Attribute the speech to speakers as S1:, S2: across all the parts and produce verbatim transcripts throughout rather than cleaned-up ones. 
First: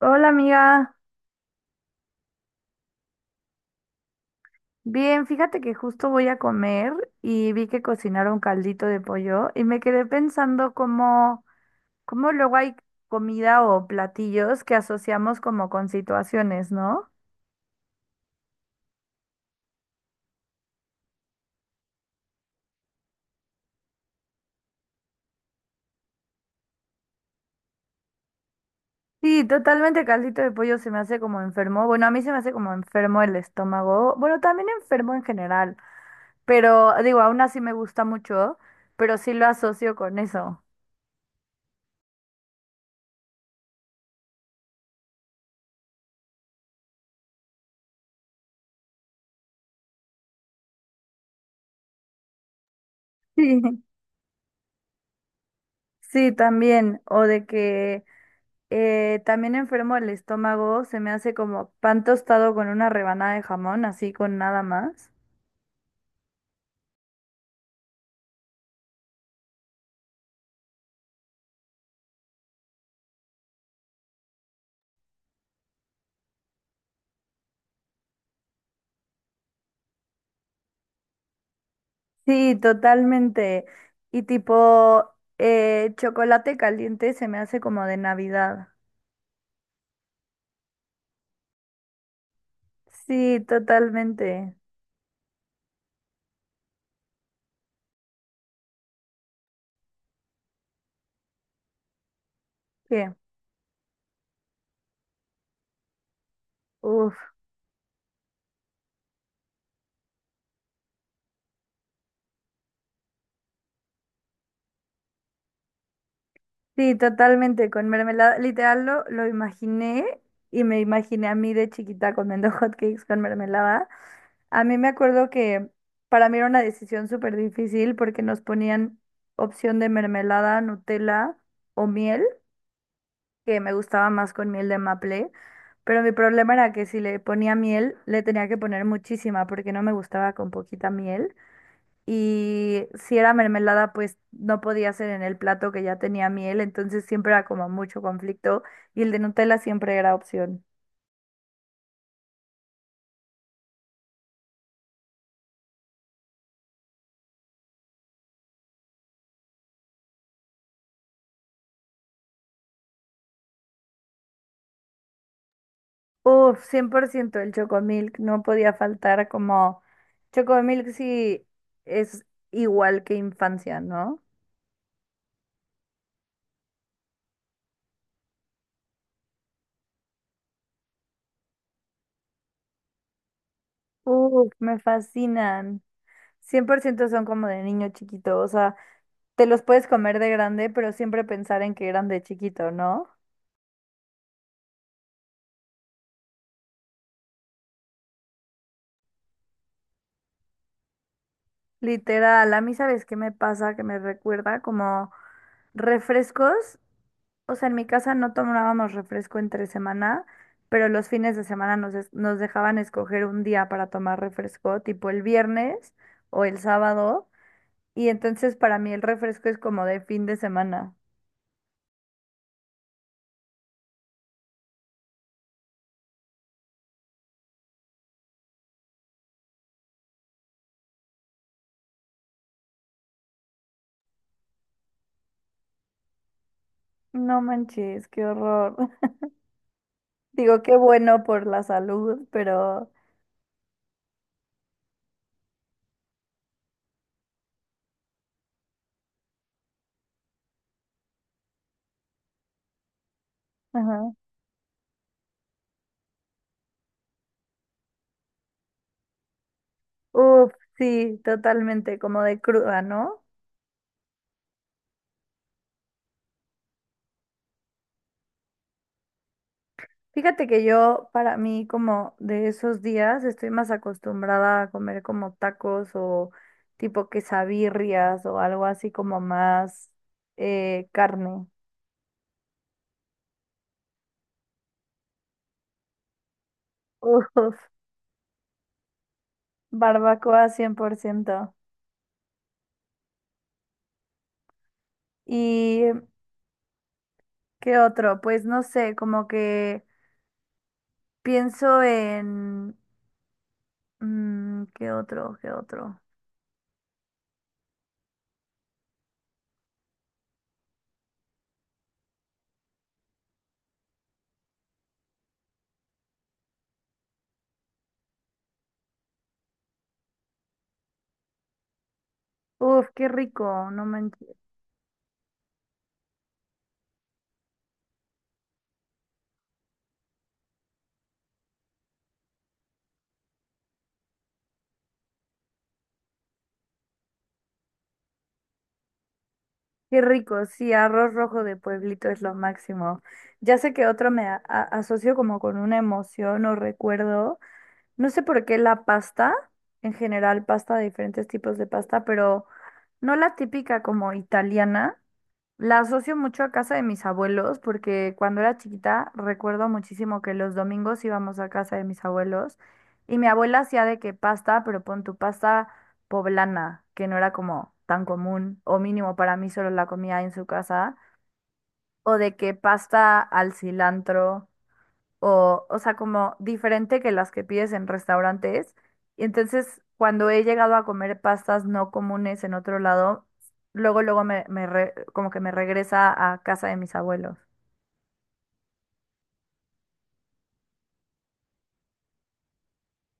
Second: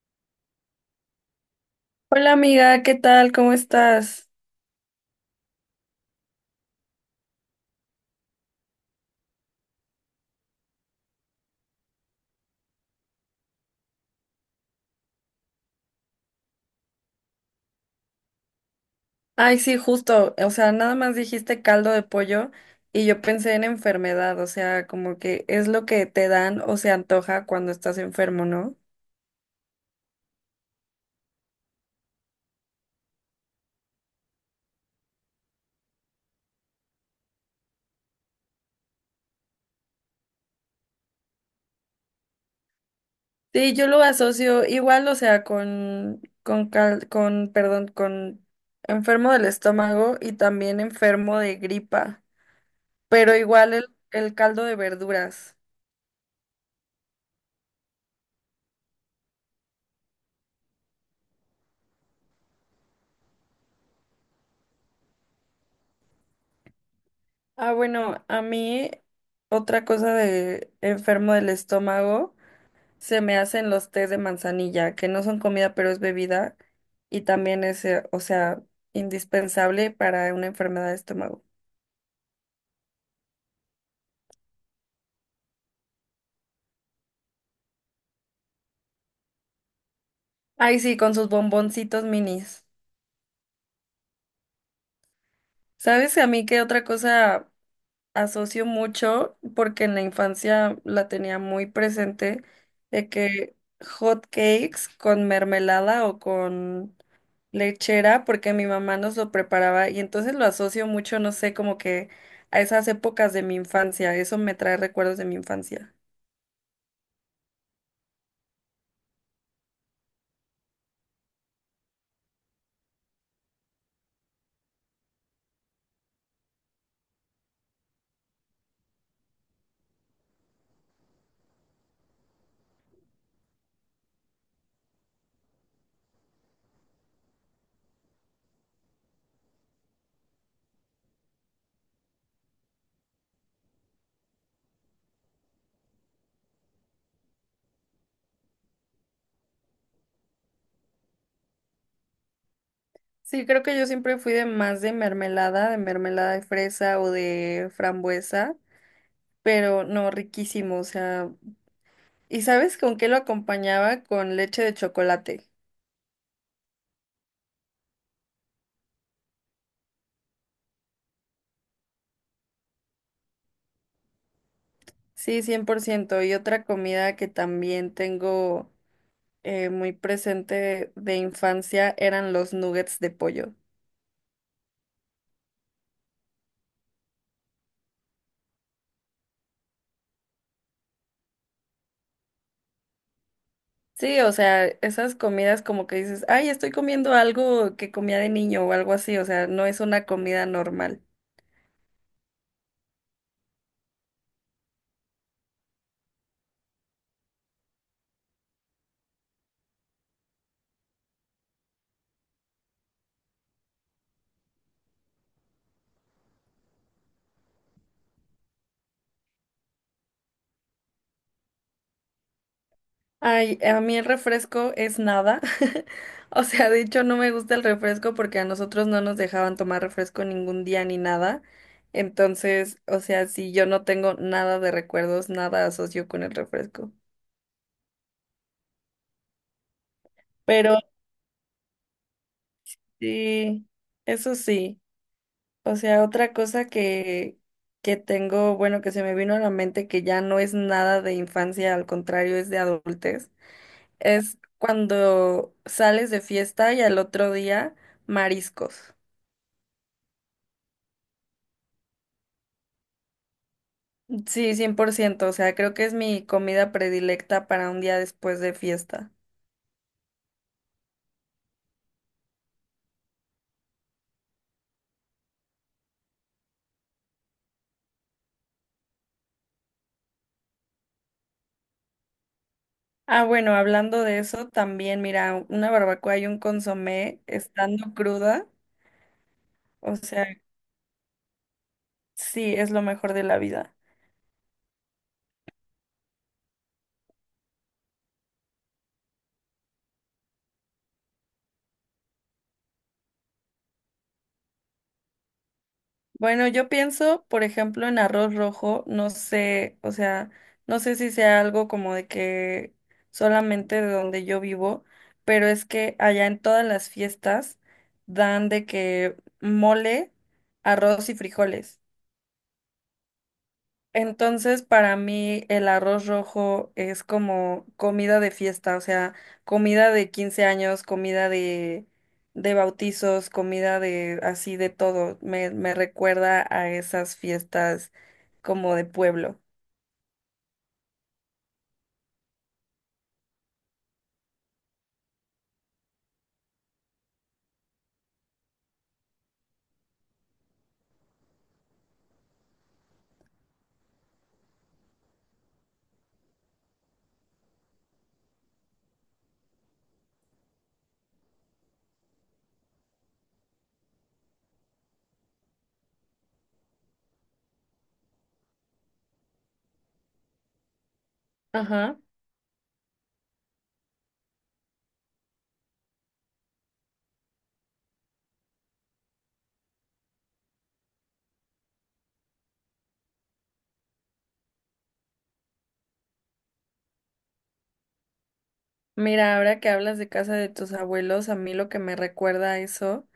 S1: Hola amiga,
S2: Hola amiga, ¿qué tal? ¿Cómo estás?
S1: bien, fíjate que justo voy a comer y vi que cocinaron caldito de pollo y me quedé pensando cómo, cómo luego hay comida o platillos que asociamos como con situaciones, ¿no?
S2: Ay, sí, justo, o sea, nada más dijiste caldo de pollo y yo pensé en enfermedad, o sea, como que es lo que te dan o se antoja cuando estás enfermo, ¿no?
S1: Sí, totalmente caldito de pollo se me hace como enfermo. Bueno, a mí se me hace como enfermo el estómago. Bueno, también enfermo en general, pero digo, aún así me gusta mucho, pero sí lo asocio con eso.
S2: Sí, yo lo asocio igual, o sea, con con cal- con perdón, con enfermo del estómago y también enfermo de gripa, pero
S1: Sí,
S2: igual el el caldo de verduras.
S1: sí, también. O de que. Eh, también enfermo el estómago, se me hace como pan tostado con una rebanada de jamón, así con nada más.
S2: Ah, bueno, a mí otra cosa de enfermo del estómago se me hacen los tés de manzanilla, que no son comida, pero es bebida, y también es, eh, o sea, indispensable para una enfermedad de estómago.
S1: Sí, totalmente. Y tipo, eh, chocolate caliente se me hace como de Navidad.
S2: Ay, sí, con sus bomboncitos minis.
S1: Sí, totalmente.
S2: ¿Sabes a mí qué otra cosa asocio mucho? Porque en la infancia la tenía muy presente, de
S1: ¿Qué?
S2: que hot cakes con mermelada o con
S1: Uf.
S2: lechera porque mi mamá nos lo preparaba y entonces lo asocio mucho, no sé, como que a esas épocas de mi infancia, eso me trae recuerdos de mi infancia.
S1: Sí, totalmente, con mermelada. Literal lo, lo imaginé y me imaginé a mí de chiquita comiendo hotcakes con mermelada. A mí me acuerdo que para mí era una decisión súper difícil porque nos ponían opción de mermelada, Nutella o miel, que me gustaba más con miel de maple, pero mi problema era que si le ponía miel, le tenía que poner muchísima porque no me gustaba con poquita miel. Y si era mermelada, pues no podía ser en el plato que ya tenía miel, entonces siempre era como mucho conflicto y el de Nutella siempre era opción.
S2: Sí, creo que yo siempre fui de más de mermelada, de mermelada de fresa o de frambuesa, pero no, riquísimo, o sea, ¿y sabes con qué lo acompañaba? Con leche de chocolate.
S1: Uf, cien por ciento el Chocomilk, no podía faltar como. Chocomilk sí es igual que infancia, ¿no?
S2: Sí, cien por ciento. Y otra comida que también tengo eh, muy presente de infancia eran los nuggets de pollo.
S1: Uf, me fascinan. Cien por ciento son como de niño chiquito, o sea, te los puedes comer de grande, pero siempre pensar en que eran de chiquito, ¿no?
S2: Sí, o sea, esas comidas como que dices, ay, estoy comiendo algo que comía de niño o algo así, o sea, no es una comida normal.
S1: Literal, a mí sabes qué me pasa, que me recuerda como refrescos. O sea, en mi casa no tomábamos refresco entre semana, pero los fines de semana nos, es- nos dejaban escoger un día para tomar refresco, tipo el viernes o el sábado. Y entonces para mí el refresco es como de fin de semana.
S2: Ay, a mí el refresco es nada. O sea, de hecho no me gusta el refresco porque a nosotros no nos dejaban tomar refresco ningún día ni nada. Entonces, o sea, sí, yo no tengo nada de recuerdos, nada asocio con el refresco.
S1: No manches, qué horror. Digo, qué
S2: Pero
S1: bueno por la salud, pero.
S2: sí, eso sí. O sea, otra cosa que, que tengo, bueno, que se me vino a la mente que ya no es nada de infancia, al contrario, es de adultez,
S1: Ajá.
S2: es cuando sales de fiesta y al otro día mariscos.
S1: Uf, sí, totalmente, como de cruda, ¿no?
S2: Sí, cien por ciento, o sea, creo que es mi comida predilecta para un día después de fiesta.
S1: Fíjate que yo, para mí, como de esos días, estoy más acostumbrada a comer como tacos o tipo quesabirrias o algo así como más eh, carne.
S2: Ah, bueno, hablando de eso, también, mira, una barbacoa y un consomé
S1: Uf,
S2: estando cruda, o sea,
S1: barbacoa cien por ciento.
S2: sí, es lo mejor de la vida.
S1: ¿Y qué otro? Pues no sé, como que pienso en. Mm, ¿qué otro? ¿Qué otro?
S2: Bueno, yo pienso, por ejemplo, en arroz rojo, no sé, o sea, no sé si sea algo como de que solamente de donde yo vivo, pero es que allá en todas las fiestas dan de que mole, arroz y frijoles.
S1: Uf, qué rico, no me.
S2: Entonces, para mí el arroz rojo es como comida de fiesta, o sea, comida de quince años, comida de, de bautizos, comida de así de todo. Me, me recuerda a esas fiestas como de pueblo.
S1: Qué rico, sí, arroz rojo de pueblito es lo máximo. Ya sé que otro me a- a- asocio como con una emoción o recuerdo. No sé por qué la pasta, en general pasta, diferentes tipos de pasta, pero no la típica como italiana. La asocio mucho a casa de mis abuelos porque cuando era chiquita recuerdo muchísimo que los domingos íbamos a casa de mis abuelos y mi abuela hacía de que pasta, pero pon tu pasta poblana, que no era como tan común o mínimo para mí solo la comía en su casa,
S2: Ajá.
S1: o de que pasta al cilantro o, o sea, como diferente que las que pides en restaurantes. Y entonces, cuando he llegado a comer pastas no comunes en otro lado, luego, luego me, me re- como que me regresa a casa de mis abuelos.
S2: Mira, ahora que hablas de casa de tus abuelos, a mí lo que me recuerda a eso.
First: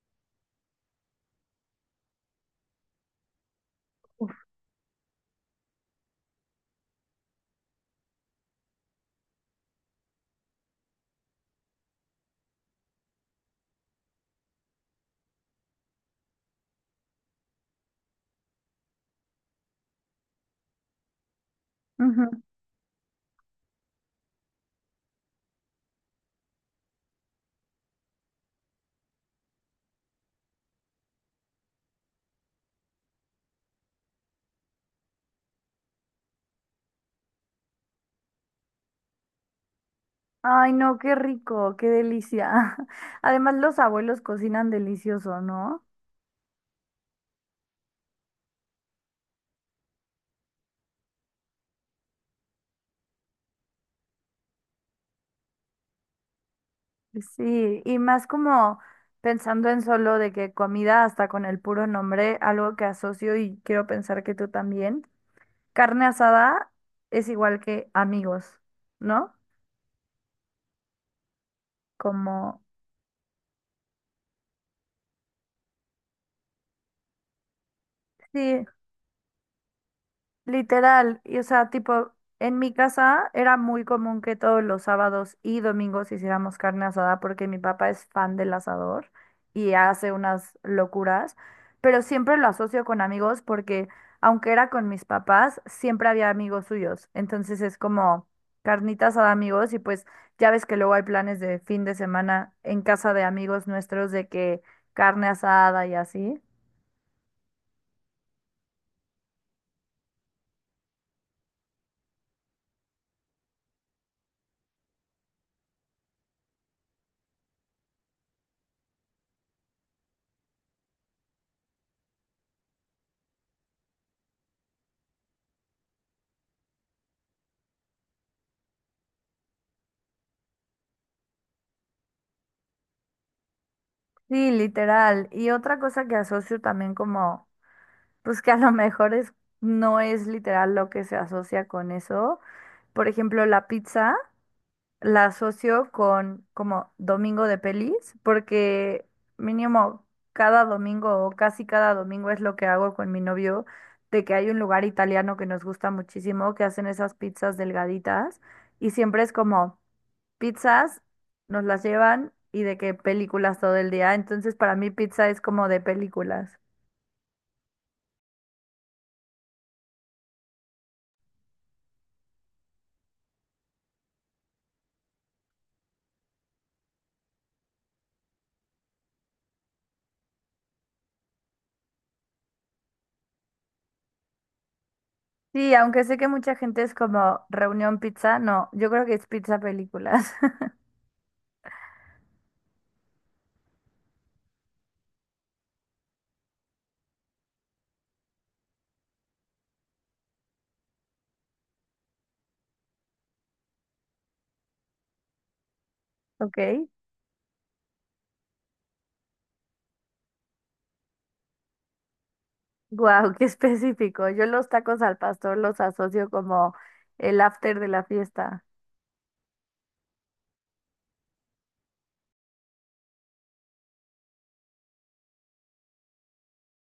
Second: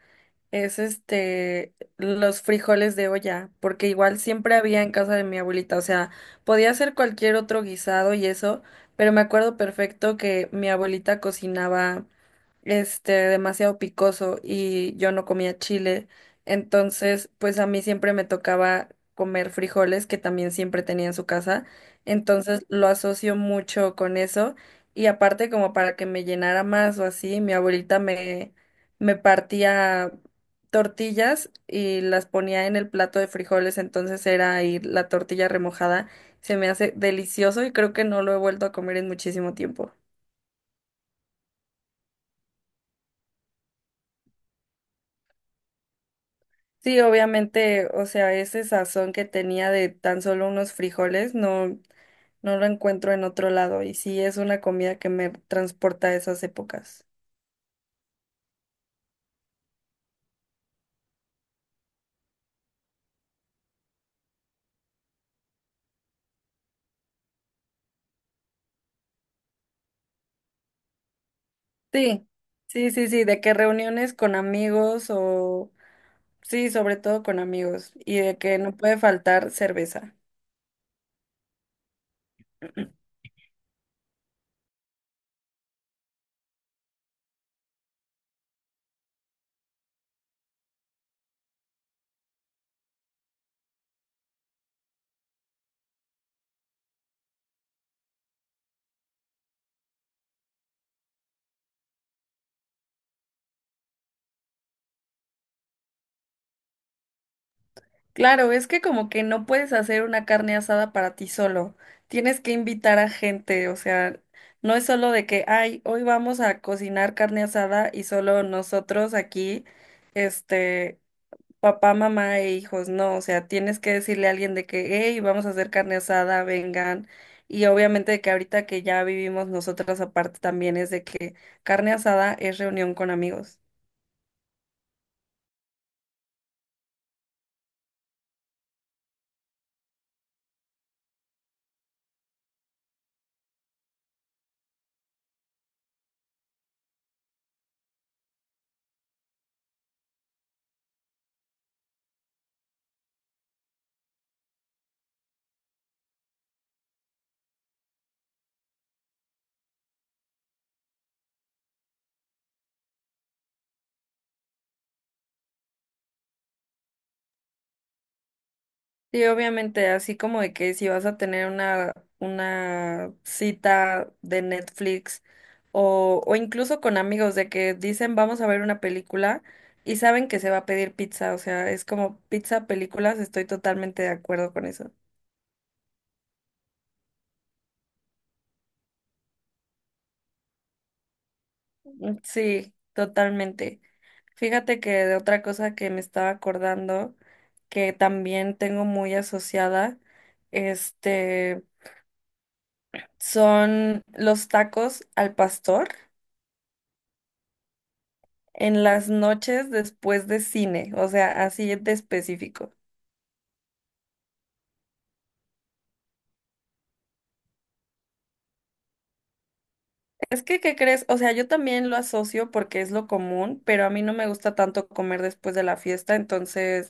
S2: Es este los frijoles de olla, porque igual siempre había en casa de mi abuelita, o sea, podía hacer cualquier otro guisado y eso, pero me acuerdo perfecto que mi abuelita cocinaba este, demasiado picoso y yo no comía chile. Entonces, pues a mí siempre me tocaba comer frijoles, que también siempre tenía en su casa.
S1: Ujú.
S2: Entonces, lo asocio mucho con eso. Y aparte, como para que me llenara más o así, mi abuelita me, me partía tortillas y las ponía en el plato de frijoles. Entonces, era ahí la tortilla remojada. Se me hace delicioso y creo que no lo he vuelto a comer en muchísimo tiempo.
S1: Ay, no, qué rico, qué delicia. Además, los abuelos cocinan delicioso, ¿no?
S2: Sí, obviamente, o sea, ese sazón que tenía de tan solo unos frijoles, no, no lo encuentro en otro lado. Y sí, es una comida que me transporta a esas épocas.
S1: Sí, y más como pensando en solo de que comida hasta con el puro nombre, algo que asocio y quiero pensar que tú también. Carne asada es igual que amigos, ¿no?
S2: Sí,
S1: Como,
S2: sí, sí, sí, de que reuniones con amigos o, sí, sobre todo con amigos, y de que
S1: sí,
S2: no puede faltar cerveza.
S1: literal, y o sea, tipo, en mi casa era muy común que todos los sábados y domingos hiciéramos carne asada porque mi papá es fan del asador y hace unas locuras, pero siempre lo asocio con amigos porque aunque era con mis papás, siempre había amigos suyos. Entonces es como carnita asada amigos y pues ya ves que luego hay planes de fin de semana en casa de amigos nuestros de que carne asada y así.
S2: Claro, es que como que no puedes hacer una carne asada para ti solo. Tienes que invitar a gente, o sea, no es solo de que, ay, hoy vamos a cocinar carne asada y solo nosotros aquí, este, papá, mamá e hijos, no, o sea, tienes que decirle a alguien de que, hey, vamos a hacer carne asada, vengan. Y obviamente de que ahorita que ya vivimos nosotras aparte también es de que carne asada es reunión con amigos.
S1: Sí, literal. Y otra cosa que asocio también como. Pues que a lo mejor es, no es literal lo que se asocia con eso. Por ejemplo, la pizza la asocio con como domingo de pelis, porque mínimo cada domingo o casi cada domingo es lo que hago con mi novio, de que hay un lugar italiano que nos gusta muchísimo, que hacen esas pizzas delgaditas y siempre es como pizzas, nos las llevan y de qué películas todo el día. Entonces para mí pizza es como de películas.
S2: Sí, obviamente, así como de que si vas a tener una, una cita de Netflix o, o incluso con amigos de que dicen vamos a ver una película y saben que se va a pedir pizza, o sea, es como pizza, películas, estoy totalmente de acuerdo con eso.
S1: Sí, aunque sé que mucha gente es como reunión pizza, no, yo creo que es pizza películas.
S2: Mm, sí, totalmente. Fíjate que de otra cosa que me estaba acordando, que también tengo muy asociada, este, son los tacos al pastor.
S1: ¿Ok?
S2: En las noches después de cine, o sea, así de específico.
S1: Wow, qué específico. Yo los tacos al pastor los asocio como el after de la fiesta.
S2: Es que, ¿qué crees? O sea, yo también lo asocio porque es lo común, pero a mí no me gusta tanto comer después de la fiesta, entonces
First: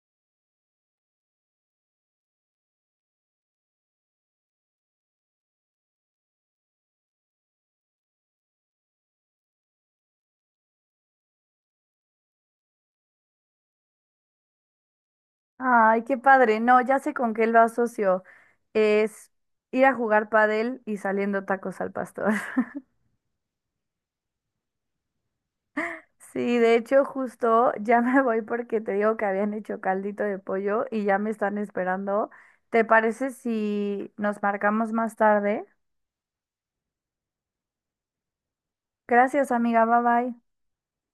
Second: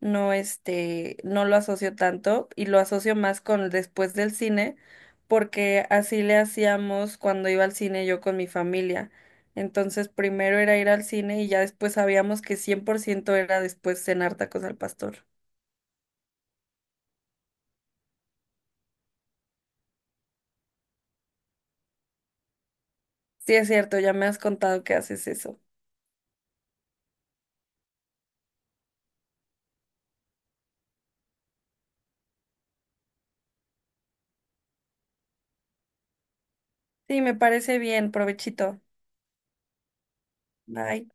S2: no, este, no lo asocio tanto y lo asocio más con el después del cine, porque así le hacíamos cuando iba al cine yo con mi familia. Entonces, primero era ir al cine y ya después sabíamos que cien por ciento era después cenar tacos al pastor.
S1: Ay, qué padre. No, ya sé con qué lo asocio. Es ir a jugar padel y saliendo tacos al pastor.
S2: Sí, es cierto, ya me has contado que haces eso.
S1: Sí, de hecho, justo ya me voy porque te digo que habían hecho caldito de pollo y ya me están esperando. ¿Te parece si nos marcamos más tarde?
S2: Sí, me parece bien, provechito.
S1: Gracias, amiga. Bye bye.
S2: Bye.